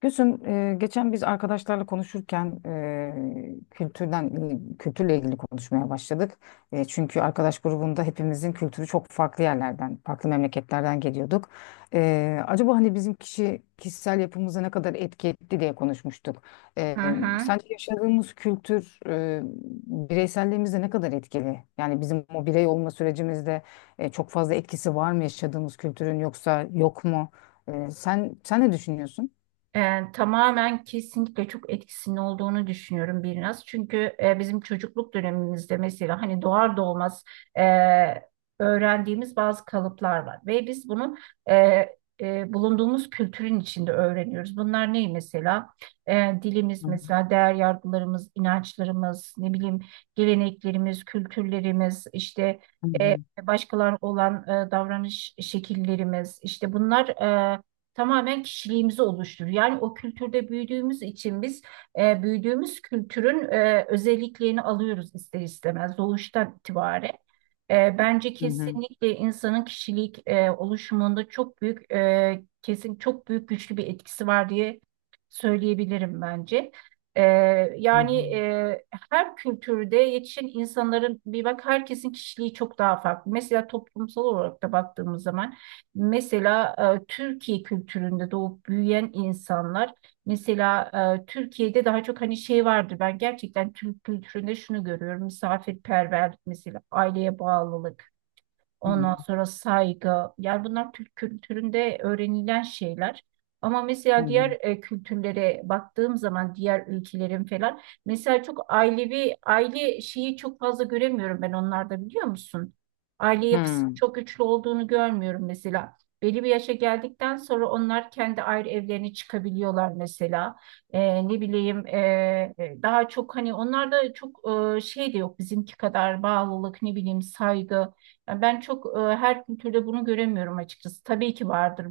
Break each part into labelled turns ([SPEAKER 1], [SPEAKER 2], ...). [SPEAKER 1] Gülsüm, geçen biz arkadaşlarla konuşurken kültürden kültürle ilgili konuşmaya başladık. E, çünkü arkadaş grubunda hepimizin kültürü çok farklı yerlerden, farklı memleketlerden geliyorduk. E, acaba hani bizim kişisel yapımıza ne kadar etki etti diye konuşmuştuk. E,
[SPEAKER 2] Hı hı.
[SPEAKER 1] sence yaşadığımız kültür, bireyselliğimize ne kadar etkili? Yani bizim o birey olma sürecimizde çok fazla etkisi var mı yaşadığımız kültürün yoksa yok mu? Sen ne düşünüyorsun?
[SPEAKER 2] Tamamen kesinlikle çok etkisinin olduğunu düşünüyorum biraz. Çünkü bizim çocukluk dönemimizde mesela hani doğar doğmaz e, öğrendiğimiz bazı kalıplar var. Ve biz bunu e, bulunduğumuz kültürün içinde öğreniyoruz. Bunlar ne mesela? Dilimiz mesela, değer yargılarımız, inançlarımız, ne bileyim, geleneklerimiz, kültürlerimiz, işte
[SPEAKER 1] Hı
[SPEAKER 2] e,
[SPEAKER 1] hı.
[SPEAKER 2] başkalarına olan davranış şekillerimiz, işte bunlar tamamen kişiliğimizi oluşturuyor. Yani o kültürde büyüdüğümüz için biz büyüdüğümüz kültürün özelliklerini alıyoruz ister istemez doğuştan itibaren. Bence
[SPEAKER 1] Hı hı.
[SPEAKER 2] kesinlikle insanın kişilik oluşumunda çok büyük, kesin çok büyük güçlü bir etkisi var diye söyleyebilirim bence. E,
[SPEAKER 1] Hı
[SPEAKER 2] Yani,
[SPEAKER 1] hı.
[SPEAKER 2] her kültürde yetişen insanların bir bak herkesin kişiliği çok daha farklı. Mesela toplumsal olarak da baktığımız zaman, mesela, Türkiye kültüründe doğup büyüyen insanlar. Mesela, Türkiye'de daha çok hani şey vardır. Ben gerçekten Türk kültüründe şunu görüyorum. Misafirperverlik mesela, aileye bağlılık.
[SPEAKER 1] Hı hı.
[SPEAKER 2] Ondan sonra saygı. Yani bunlar Türk kültüründe öğrenilen şeyler. Ama mesela diğer kültürlere baktığım zaman, diğer ülkelerin falan, mesela çok ailevi aile şeyi çok fazla göremiyorum ben onlarda, biliyor musun? Aile
[SPEAKER 1] Hı
[SPEAKER 2] yapısı
[SPEAKER 1] hı. Hı.
[SPEAKER 2] çok güçlü olduğunu görmüyorum mesela. Belli bir yaşa geldikten sonra onlar kendi ayrı evlerine çıkabiliyorlar mesela. Ne bileyim, daha çok hani onlarda çok, şey de yok bizimki kadar, bağlılık, ne bileyim, saygı. Yani ben çok, her kültürde bunu göremiyorum açıkçası. Tabii ki vardır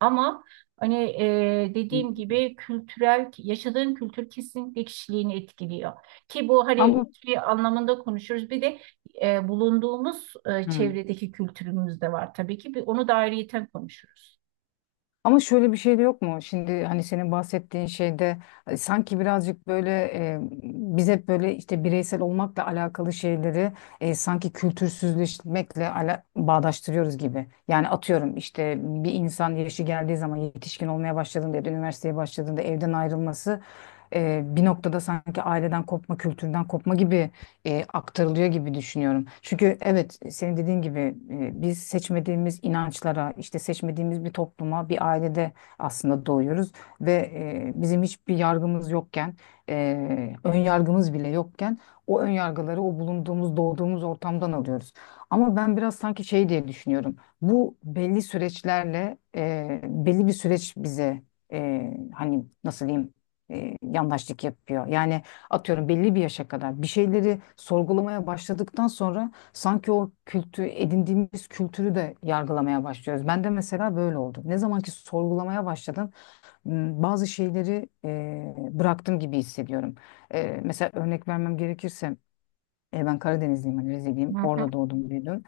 [SPEAKER 2] ama hani,
[SPEAKER 1] Hı.
[SPEAKER 2] dediğim gibi kültürel, yaşadığın kültür kesinlikle kişiliğini etkiliyor. Ki bu hani
[SPEAKER 1] Ama
[SPEAKER 2] bir anlamında konuşuruz. Bir de bulunduğumuz
[SPEAKER 1] hı.
[SPEAKER 2] çevredeki kültürümüz de var tabii ki. Bir, onu da ayrıyeten konuşuruz.
[SPEAKER 1] Ama şöyle bir şey de yok mu? Şimdi hani senin bahsettiğin şeyde sanki birazcık böyle, biz hep böyle işte bireysel olmakla alakalı şeyleri sanki kültürsüzleşmekle bağdaştırıyoruz gibi. Yani atıyorum işte bir insan yaşı geldiği zaman yetişkin olmaya başladığında ya da üniversiteye başladığında evden ayrılması bir noktada sanki aileden kopma, kültürden kopma gibi aktarılıyor gibi düşünüyorum. Çünkü evet senin dediğin gibi, biz seçmediğimiz inançlara, işte seçmediğimiz bir topluma, bir ailede aslında doğuyoruz ve bizim hiçbir yargımız yokken, ön yargımız bile yokken o ön yargıları o bulunduğumuz, doğduğumuz ortamdan alıyoruz. Ama ben biraz sanki şey diye düşünüyorum. Bu belli süreçlerle, belli bir süreç bize hani nasıl diyeyim yandaşlık yapıyor. Yani atıyorum belli bir yaşa kadar bir şeyleri sorgulamaya başladıktan sonra sanki o kültü edindiğimiz kültürü de yargılamaya başlıyoruz. Ben de mesela böyle oldu. Ne zaman ki sorgulamaya başladım, bazı şeyleri bıraktım gibi hissediyorum. E, mesela örnek vermem gerekirse, ben Karadenizliyim, hani
[SPEAKER 2] Hı
[SPEAKER 1] Rizeliyim.
[SPEAKER 2] hı,
[SPEAKER 1] Orada doğdum büyüdüm.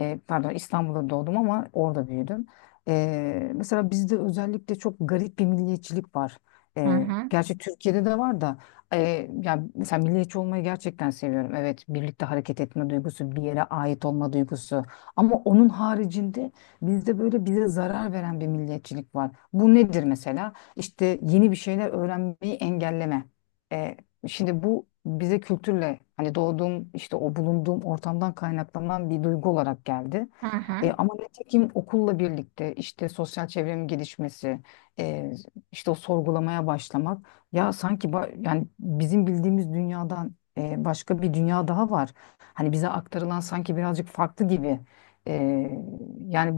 [SPEAKER 1] E, pardon, İstanbul'da doğdum ama orada büyüdüm. E, mesela bizde özellikle çok garip bir milliyetçilik var.
[SPEAKER 2] hı
[SPEAKER 1] E,
[SPEAKER 2] hı,
[SPEAKER 1] gerçi Türkiye'de de var da, e, yani mesela milliyetçi olmayı gerçekten seviyorum. Evet, birlikte hareket etme duygusu, bir yere ait olma duygusu. Ama onun haricinde bizde böyle bize zarar veren bir milliyetçilik var. Bu nedir mesela? İşte yeni bir şeyler öğrenmeyi engelleme. E, şimdi bu bize kültürle hani doğduğum işte o bulunduğum ortamdan kaynaklanan bir duygu olarak geldi.
[SPEAKER 2] hı hı.
[SPEAKER 1] E, ama nitekim okulla birlikte işte sosyal çevremin gelişmesi, e, işte o sorgulamaya başlamak, ya sanki yani bizim bildiğimiz dünyadan, başka bir dünya daha var. Hani bize aktarılan sanki birazcık farklı gibi. E, yani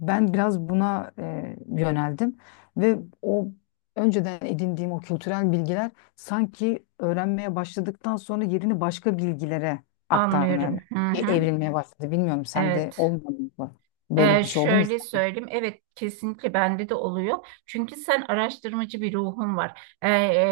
[SPEAKER 1] ben biraz buna yöneldim ve o önceden edindiğim o kültürel bilgiler sanki öğrenmeye başladıktan sonra yerini başka bilgilere aktarmaya,
[SPEAKER 2] Anlıyorum. Hı hı.
[SPEAKER 1] evrilmeye başladı. Bilmiyorum, sende
[SPEAKER 2] Evet.
[SPEAKER 1] olmadı mı? Böyle bir şey oldu mu hiç?
[SPEAKER 2] Şöyle söyleyeyim, evet kesinlikle bende de oluyor. Çünkü sen araştırmacı bir ruhun var. Ee,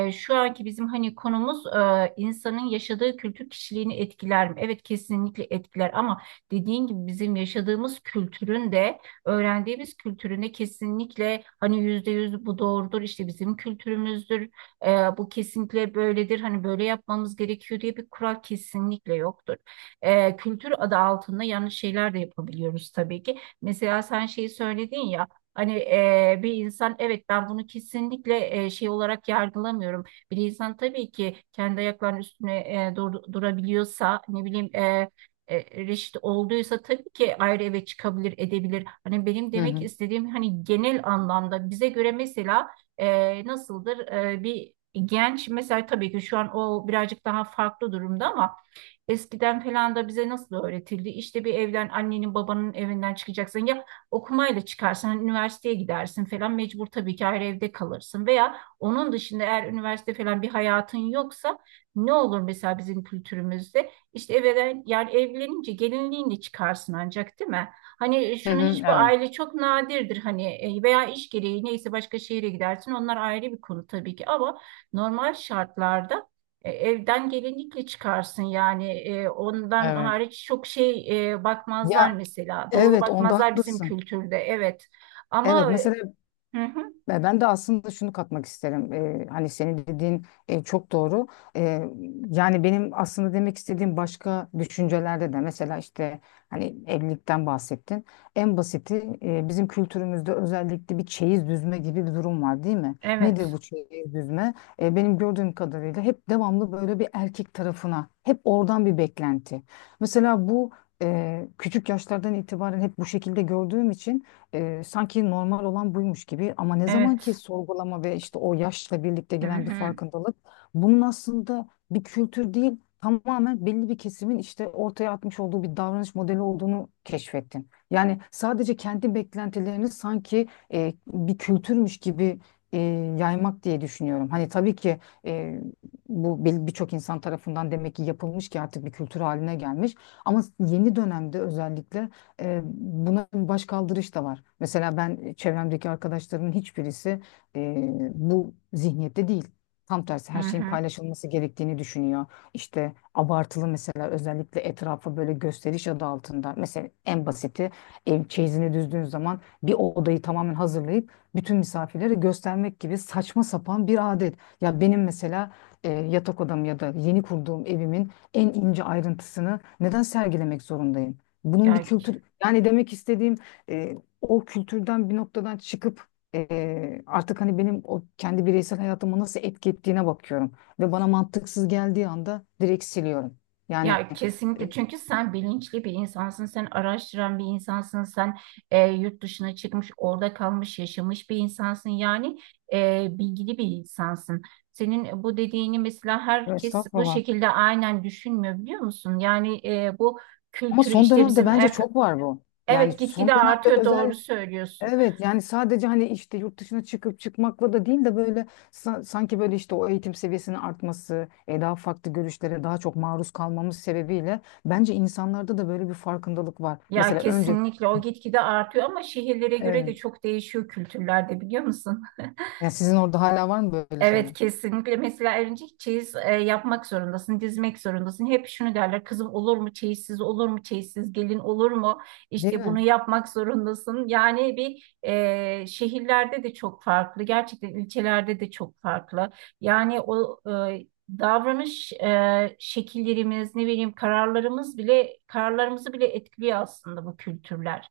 [SPEAKER 2] e, Şu anki bizim hani konumuz, insanın yaşadığı kültür kişiliğini etkiler mi? Evet kesinlikle etkiler ama dediğin gibi bizim yaşadığımız kültürün de, öğrendiğimiz kültürün de kesinlikle hani %100 bu doğrudur işte, bizim kültürümüzdür. Ee, Bu kesinlikle böyledir hani, böyle yapmamız gerekiyor diye bir kural kesinlikle yoktur. Kültür adı altında yanlış şeyler de yapabiliyoruz tabii ki. Mesela sen şeyi söyledin ya, hani bir insan, evet, ben bunu kesinlikle şey olarak yargılamıyorum. Bir insan tabii ki kendi ayaklarının üstüne, durabiliyorsa, ne bileyim, reşit olduysa tabii ki ayrı eve çıkabilir, edebilir. Hani benim
[SPEAKER 1] Hı
[SPEAKER 2] demek
[SPEAKER 1] hı.
[SPEAKER 2] istediğim, hani genel anlamda bize göre mesela, nasıldır, bir genç mesela, tabii ki şu an o birazcık daha farklı durumda ama eskiden falan da bize nasıl öğretildi? İşte bir evden, annenin babanın evinden çıkacaksın ya, okumayla çıkarsan üniversiteye gidersin falan, mecbur tabii ki ayrı evde kalırsın, veya onun dışında eğer üniversite falan bir hayatın yoksa ne olur mesela bizim kültürümüzde, işte evden yani, evlenince gelinliğinle çıkarsın ancak, değil mi? Hani
[SPEAKER 1] Hı
[SPEAKER 2] şunu
[SPEAKER 1] hı.
[SPEAKER 2] hiçbir
[SPEAKER 1] Evet.
[SPEAKER 2] aile, çok nadirdir hani, veya iş gereği neyse başka şehre gidersin, onlar ayrı bir konu tabii ki, ama normal şartlarda, evden gelinlikle çıkarsın yani. Ondan
[SPEAKER 1] Evet.
[SPEAKER 2] hariç çok şey, bakmazlar
[SPEAKER 1] Ya
[SPEAKER 2] mesela, doğru
[SPEAKER 1] evet, onda
[SPEAKER 2] bakmazlar bizim
[SPEAKER 1] haklısın.
[SPEAKER 2] kültürde, evet ama.
[SPEAKER 1] Evet mesela.
[SPEAKER 2] Hı hı,
[SPEAKER 1] Ve ben de aslında şunu katmak isterim. Hani senin dediğin çok doğru. Ee, yani benim aslında demek istediğim başka düşüncelerde de, mesela işte hani evlilikten bahsettin. En basiti, bizim kültürümüzde özellikle bir çeyiz düzme gibi bir durum var değil mi? Nedir
[SPEAKER 2] evet,
[SPEAKER 1] bu çeyiz düzme? Benim gördüğüm kadarıyla hep devamlı böyle bir erkek tarafına hep oradan bir beklenti. Mesela bu, küçük yaşlardan itibaren hep bu şekilde gördüğüm için sanki normal olan buymuş gibi, ama ne zaman ki
[SPEAKER 2] evet,
[SPEAKER 1] sorgulama ve işte o yaşla birlikte
[SPEAKER 2] hı
[SPEAKER 1] gelen bir
[SPEAKER 2] hı,
[SPEAKER 1] farkındalık, bunun aslında bir kültür değil, tamamen belli bir kesimin işte ortaya atmış olduğu bir davranış modeli olduğunu keşfettin. Yani sadece kendi beklentilerini sanki bir kültürmüş gibi e, yaymak diye düşünüyorum. Hani tabii ki e, bu birçok insan tarafından demek ki yapılmış ki artık bir kültür haline gelmiş. Ama yeni dönemde özellikle buna başkaldırış da var. Mesela ben çevremdeki arkadaşlarımın hiçbirisi e, bu zihniyette değil. Tam tersi,
[SPEAKER 2] hı
[SPEAKER 1] her şeyin
[SPEAKER 2] hı.
[SPEAKER 1] paylaşılması gerektiğini düşünüyor. İşte abartılı mesela, özellikle etrafa böyle gösteriş adı altında. Mesela en basiti, ev çeyizini düzdüğün zaman bir odayı tamamen hazırlayıp bütün misafirlere göstermek gibi saçma sapan bir adet. Ya benim mesela, yatak odam ya da yeni kurduğum evimin en ince ayrıntısını neden sergilemek zorundayım? Bunun bir
[SPEAKER 2] Ya
[SPEAKER 1] kültür, yani demek istediğim e, o kültürden bir noktadan çıkıp artık hani benim o kendi bireysel hayatıma nasıl etki ettiğine bakıyorum. Ve bana mantıksız geldiği anda direkt siliyorum. Yani
[SPEAKER 2] Ya kesinlikle, çünkü sen bilinçli bir insansın, sen araştıran bir insansın, sen yurt dışına çıkmış, orada kalmış, yaşamış bir insansın. Yani bilgili bir insansın. Senin bu dediğini mesela herkes bu
[SPEAKER 1] Estağfurullah.
[SPEAKER 2] şekilde aynen düşünmüyor, biliyor musun? Yani bu
[SPEAKER 1] Ama
[SPEAKER 2] kültürü
[SPEAKER 1] son
[SPEAKER 2] işte
[SPEAKER 1] dönemde
[SPEAKER 2] bizim
[SPEAKER 1] bence
[SPEAKER 2] ev,
[SPEAKER 1] çok var bu. Yani
[SPEAKER 2] evet
[SPEAKER 1] son
[SPEAKER 2] gitgide
[SPEAKER 1] dönemde
[SPEAKER 2] artıyor, doğru
[SPEAKER 1] özellikle
[SPEAKER 2] söylüyorsun.
[SPEAKER 1] evet. Yani sadece hani işte yurt dışına çıkıp çıkmakla da değil de böyle sanki böyle işte o eğitim seviyesinin artması, daha farklı görüşlere daha çok maruz kalmamız sebebiyle bence insanlarda da böyle bir farkındalık var.
[SPEAKER 2] Ya
[SPEAKER 1] Mesela önce
[SPEAKER 2] kesinlikle o gitgide artıyor, ama şehirlere göre de
[SPEAKER 1] evet.
[SPEAKER 2] çok değişiyor kültürlerde, biliyor musun?
[SPEAKER 1] Yani sizin orada hala var mı böyle
[SPEAKER 2] Evet
[SPEAKER 1] şeyler?
[SPEAKER 2] kesinlikle, mesela örümcek çeyiz yapmak zorundasın, dizmek zorundasın. Hep şunu derler, kızım olur mu çeyizsiz, olur mu çeyizsiz, gelin olur mu?
[SPEAKER 1] Değil
[SPEAKER 2] İşte bunu
[SPEAKER 1] mi?
[SPEAKER 2] yapmak zorundasın. Yani bir, şehirlerde de çok farklı, gerçekten ilçelerde de çok farklı. Yani o e, davranış şekillerimiz, ne bileyim kararlarımız bile, kararlarımızı bile etkiliyor aslında bu kültürler.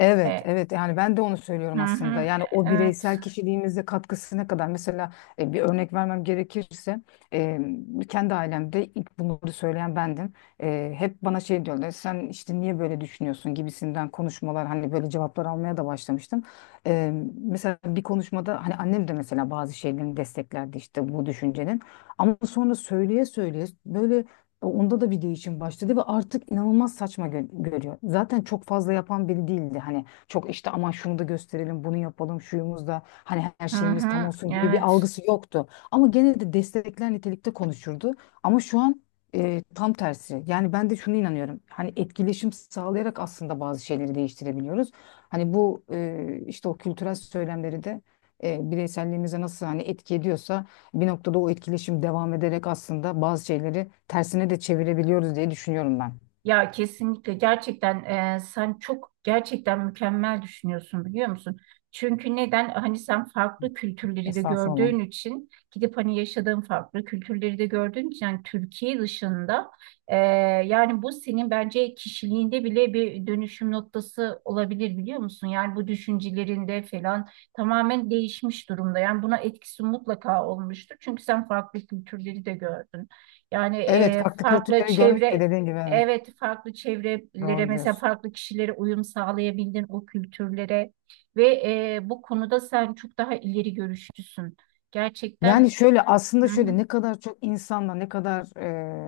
[SPEAKER 1] Evet,
[SPEAKER 2] E,
[SPEAKER 1] evet. Yani ben de onu
[SPEAKER 2] hı
[SPEAKER 1] söylüyorum aslında.
[SPEAKER 2] hı,
[SPEAKER 1] Yani o
[SPEAKER 2] evet,
[SPEAKER 1] bireysel kişiliğimize katkısı ne kadar? Mesela bir örnek vermem gerekirse, e, kendi ailemde ilk bunları söyleyen bendim. E, hep bana şey diyorlar, sen işte niye böyle düşünüyorsun gibisinden konuşmalar, hani böyle cevaplar almaya da başlamıştım. E, mesela bir konuşmada hani annem de mesela bazı şeylerini desteklerdi işte bu düşüncenin. Ama sonra söyleye söyleye böyle e, onda da video için başladı ve artık inanılmaz saçma görüyor. Zaten çok fazla yapan biri değildi. Hani çok işte aman şunu da gösterelim, bunu yapalım, şuyumuz da hani her
[SPEAKER 2] hı
[SPEAKER 1] şeyimiz tam
[SPEAKER 2] hı,
[SPEAKER 1] olsun gibi bir
[SPEAKER 2] evet.
[SPEAKER 1] algısı yoktu. Ama gene de destekler nitelikte konuşurdu. Ama şu an tam tersi. Yani ben de şunu inanıyorum. Hani etkileşim sağlayarak aslında bazı şeyleri değiştirebiliyoruz. Hani bu, işte o kültürel söylemleri de bireyselliğimize nasıl hani etki ediyorsa bir noktada o etkileşim devam ederek aslında bazı şeyleri tersine de çevirebiliyoruz diye düşünüyorum ben.
[SPEAKER 2] Ya kesinlikle gerçekten, sen çok gerçekten mükemmel düşünüyorsun, biliyor musun? Çünkü neden? Hani sen farklı kültürleri de
[SPEAKER 1] Estağfurullah.
[SPEAKER 2] gördüğün için, gidip hani yaşadığın farklı kültürleri de gördüğün için, yani Türkiye dışında, e, yani bu senin bence kişiliğinde bile bir dönüşüm noktası olabilir, biliyor musun? Yani bu düşüncelerinde falan tamamen değişmiş durumda. Yani buna etkisi mutlaka olmuştur. Çünkü sen farklı kültürleri de gördün. Yani
[SPEAKER 1] Evet,
[SPEAKER 2] e,
[SPEAKER 1] farklı
[SPEAKER 2] farklı
[SPEAKER 1] kültürleri görmek de
[SPEAKER 2] çevre
[SPEAKER 1] dediğin gibi, evet.
[SPEAKER 2] Evet, farklı çevrelere
[SPEAKER 1] Doğru
[SPEAKER 2] mesela,
[SPEAKER 1] diyorsun.
[SPEAKER 2] farklı kişilere uyum sağlayabildin, o kültürlere. Ve bu konuda sen çok daha ileri görüşlüsün. Gerçekten.
[SPEAKER 1] Yani şöyle
[SPEAKER 2] Hı
[SPEAKER 1] aslında,
[SPEAKER 2] hı.
[SPEAKER 1] şöyle ne kadar çok insanla ne kadar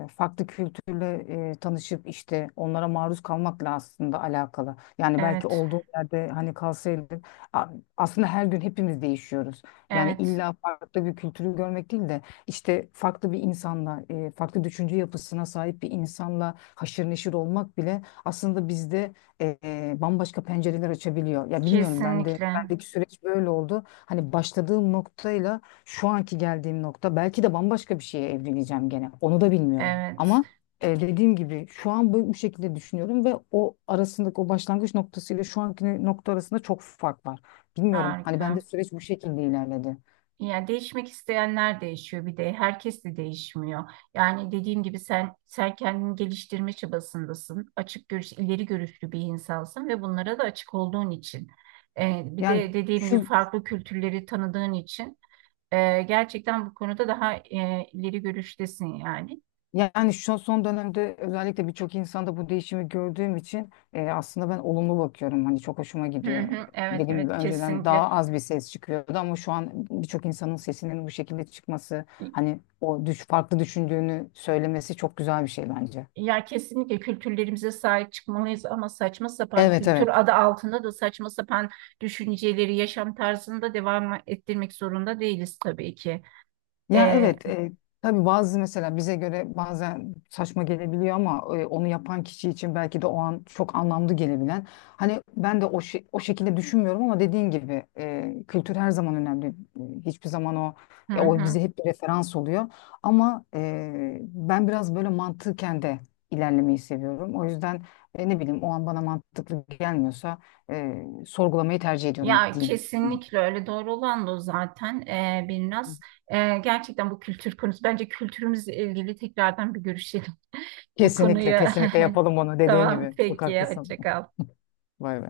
[SPEAKER 1] farklı kültürle tanışıp işte onlara maruz kalmakla aslında alakalı. Yani belki
[SPEAKER 2] Evet,
[SPEAKER 1] olduğum yerde hani kalsaydım, a- aslında her gün hepimiz değişiyoruz. Yani
[SPEAKER 2] evet,
[SPEAKER 1] illa farklı bir kültürü görmek değil de işte farklı bir insanla, farklı düşünce yapısına sahip bir insanla haşır neşir olmak bile aslında bizde bambaşka pencereler açabiliyor. Ya bilmiyorum, ben de
[SPEAKER 2] kesinlikle.
[SPEAKER 1] bendeki süreç böyle oldu. Hani başladığım noktayla şu anki geldiğim nokta, belki de bambaşka bir şeye evleneceğim gene. Onu da bilmiyorum.
[SPEAKER 2] Evet,
[SPEAKER 1] Ama dediğim gibi şu an bu, bu şekilde düşünüyorum ve o arasındaki o başlangıç noktası ile şu anki nokta arasında çok fark var. Bilmiyorum. Hani bende
[SPEAKER 2] harika.
[SPEAKER 1] süreç bu şekilde ilerledi.
[SPEAKER 2] Yani değişmek isteyenler değişiyor, bir de herkes de değişmiyor. Yani dediğim gibi, sen kendini geliştirme çabasındasın. Açık görüş, ileri görüşlü bir insansın ve bunlara da açık olduğun için. Bir
[SPEAKER 1] Yani
[SPEAKER 2] de dediğim gibi
[SPEAKER 1] şu
[SPEAKER 2] farklı kültürleri tanıdığın için, gerçekten bu konuda daha, ileri görüştesin yani.
[SPEAKER 1] Yani şu son dönemde özellikle birçok insanda bu değişimi gördüğüm için aslında ben olumlu bakıyorum. Hani çok hoşuma
[SPEAKER 2] Hı
[SPEAKER 1] gidiyor.
[SPEAKER 2] hı, evet,
[SPEAKER 1] Dediğim gibi
[SPEAKER 2] evet,
[SPEAKER 1] önceden
[SPEAKER 2] kesinlikle.
[SPEAKER 1] daha az bir ses çıkıyordu ama şu an birçok insanın sesinin bu şekilde çıkması, hani o düş farklı düşündüğünü söylemesi çok güzel bir şey bence.
[SPEAKER 2] Ya kesinlikle kültürlerimize sahip çıkmalıyız, ama saçma sapan
[SPEAKER 1] Evet, evet.
[SPEAKER 2] kültür adı altında da saçma sapan düşünceleri yaşam tarzında devam ettirmek zorunda değiliz tabii ki.
[SPEAKER 1] Ya
[SPEAKER 2] Ee,
[SPEAKER 1] evet, tabii bazı mesela bize göre bazen saçma gelebiliyor ama onu yapan kişi için belki de o an çok anlamlı gelebilen. Hani ben de o şekilde düşünmüyorum, ama dediğin gibi kültür her zaman önemli. E, hiçbir zaman o,
[SPEAKER 2] hı
[SPEAKER 1] ya o
[SPEAKER 2] hı.
[SPEAKER 1] bize hep bir referans oluyor. Ama ben biraz böyle mantıken de ilerlemeyi seviyorum. O yüzden ne bileyim o an bana mantıklı gelmiyorsa sorgulamayı tercih ediyorum
[SPEAKER 2] Ya
[SPEAKER 1] diyeyim.
[SPEAKER 2] kesinlikle, öyle doğru olan da o zaten, biraz. Gerçekten bu kültür konusu, bence kültürümüzle ilgili tekrardan bir görüşelim bu
[SPEAKER 1] Kesinlikle,
[SPEAKER 2] konuyu.
[SPEAKER 1] kesinlikle yapalım onu dediğin
[SPEAKER 2] Tamam
[SPEAKER 1] gibi. Çok
[SPEAKER 2] peki,
[SPEAKER 1] haklısın.
[SPEAKER 2] hoşça kal.
[SPEAKER 1] Vay be.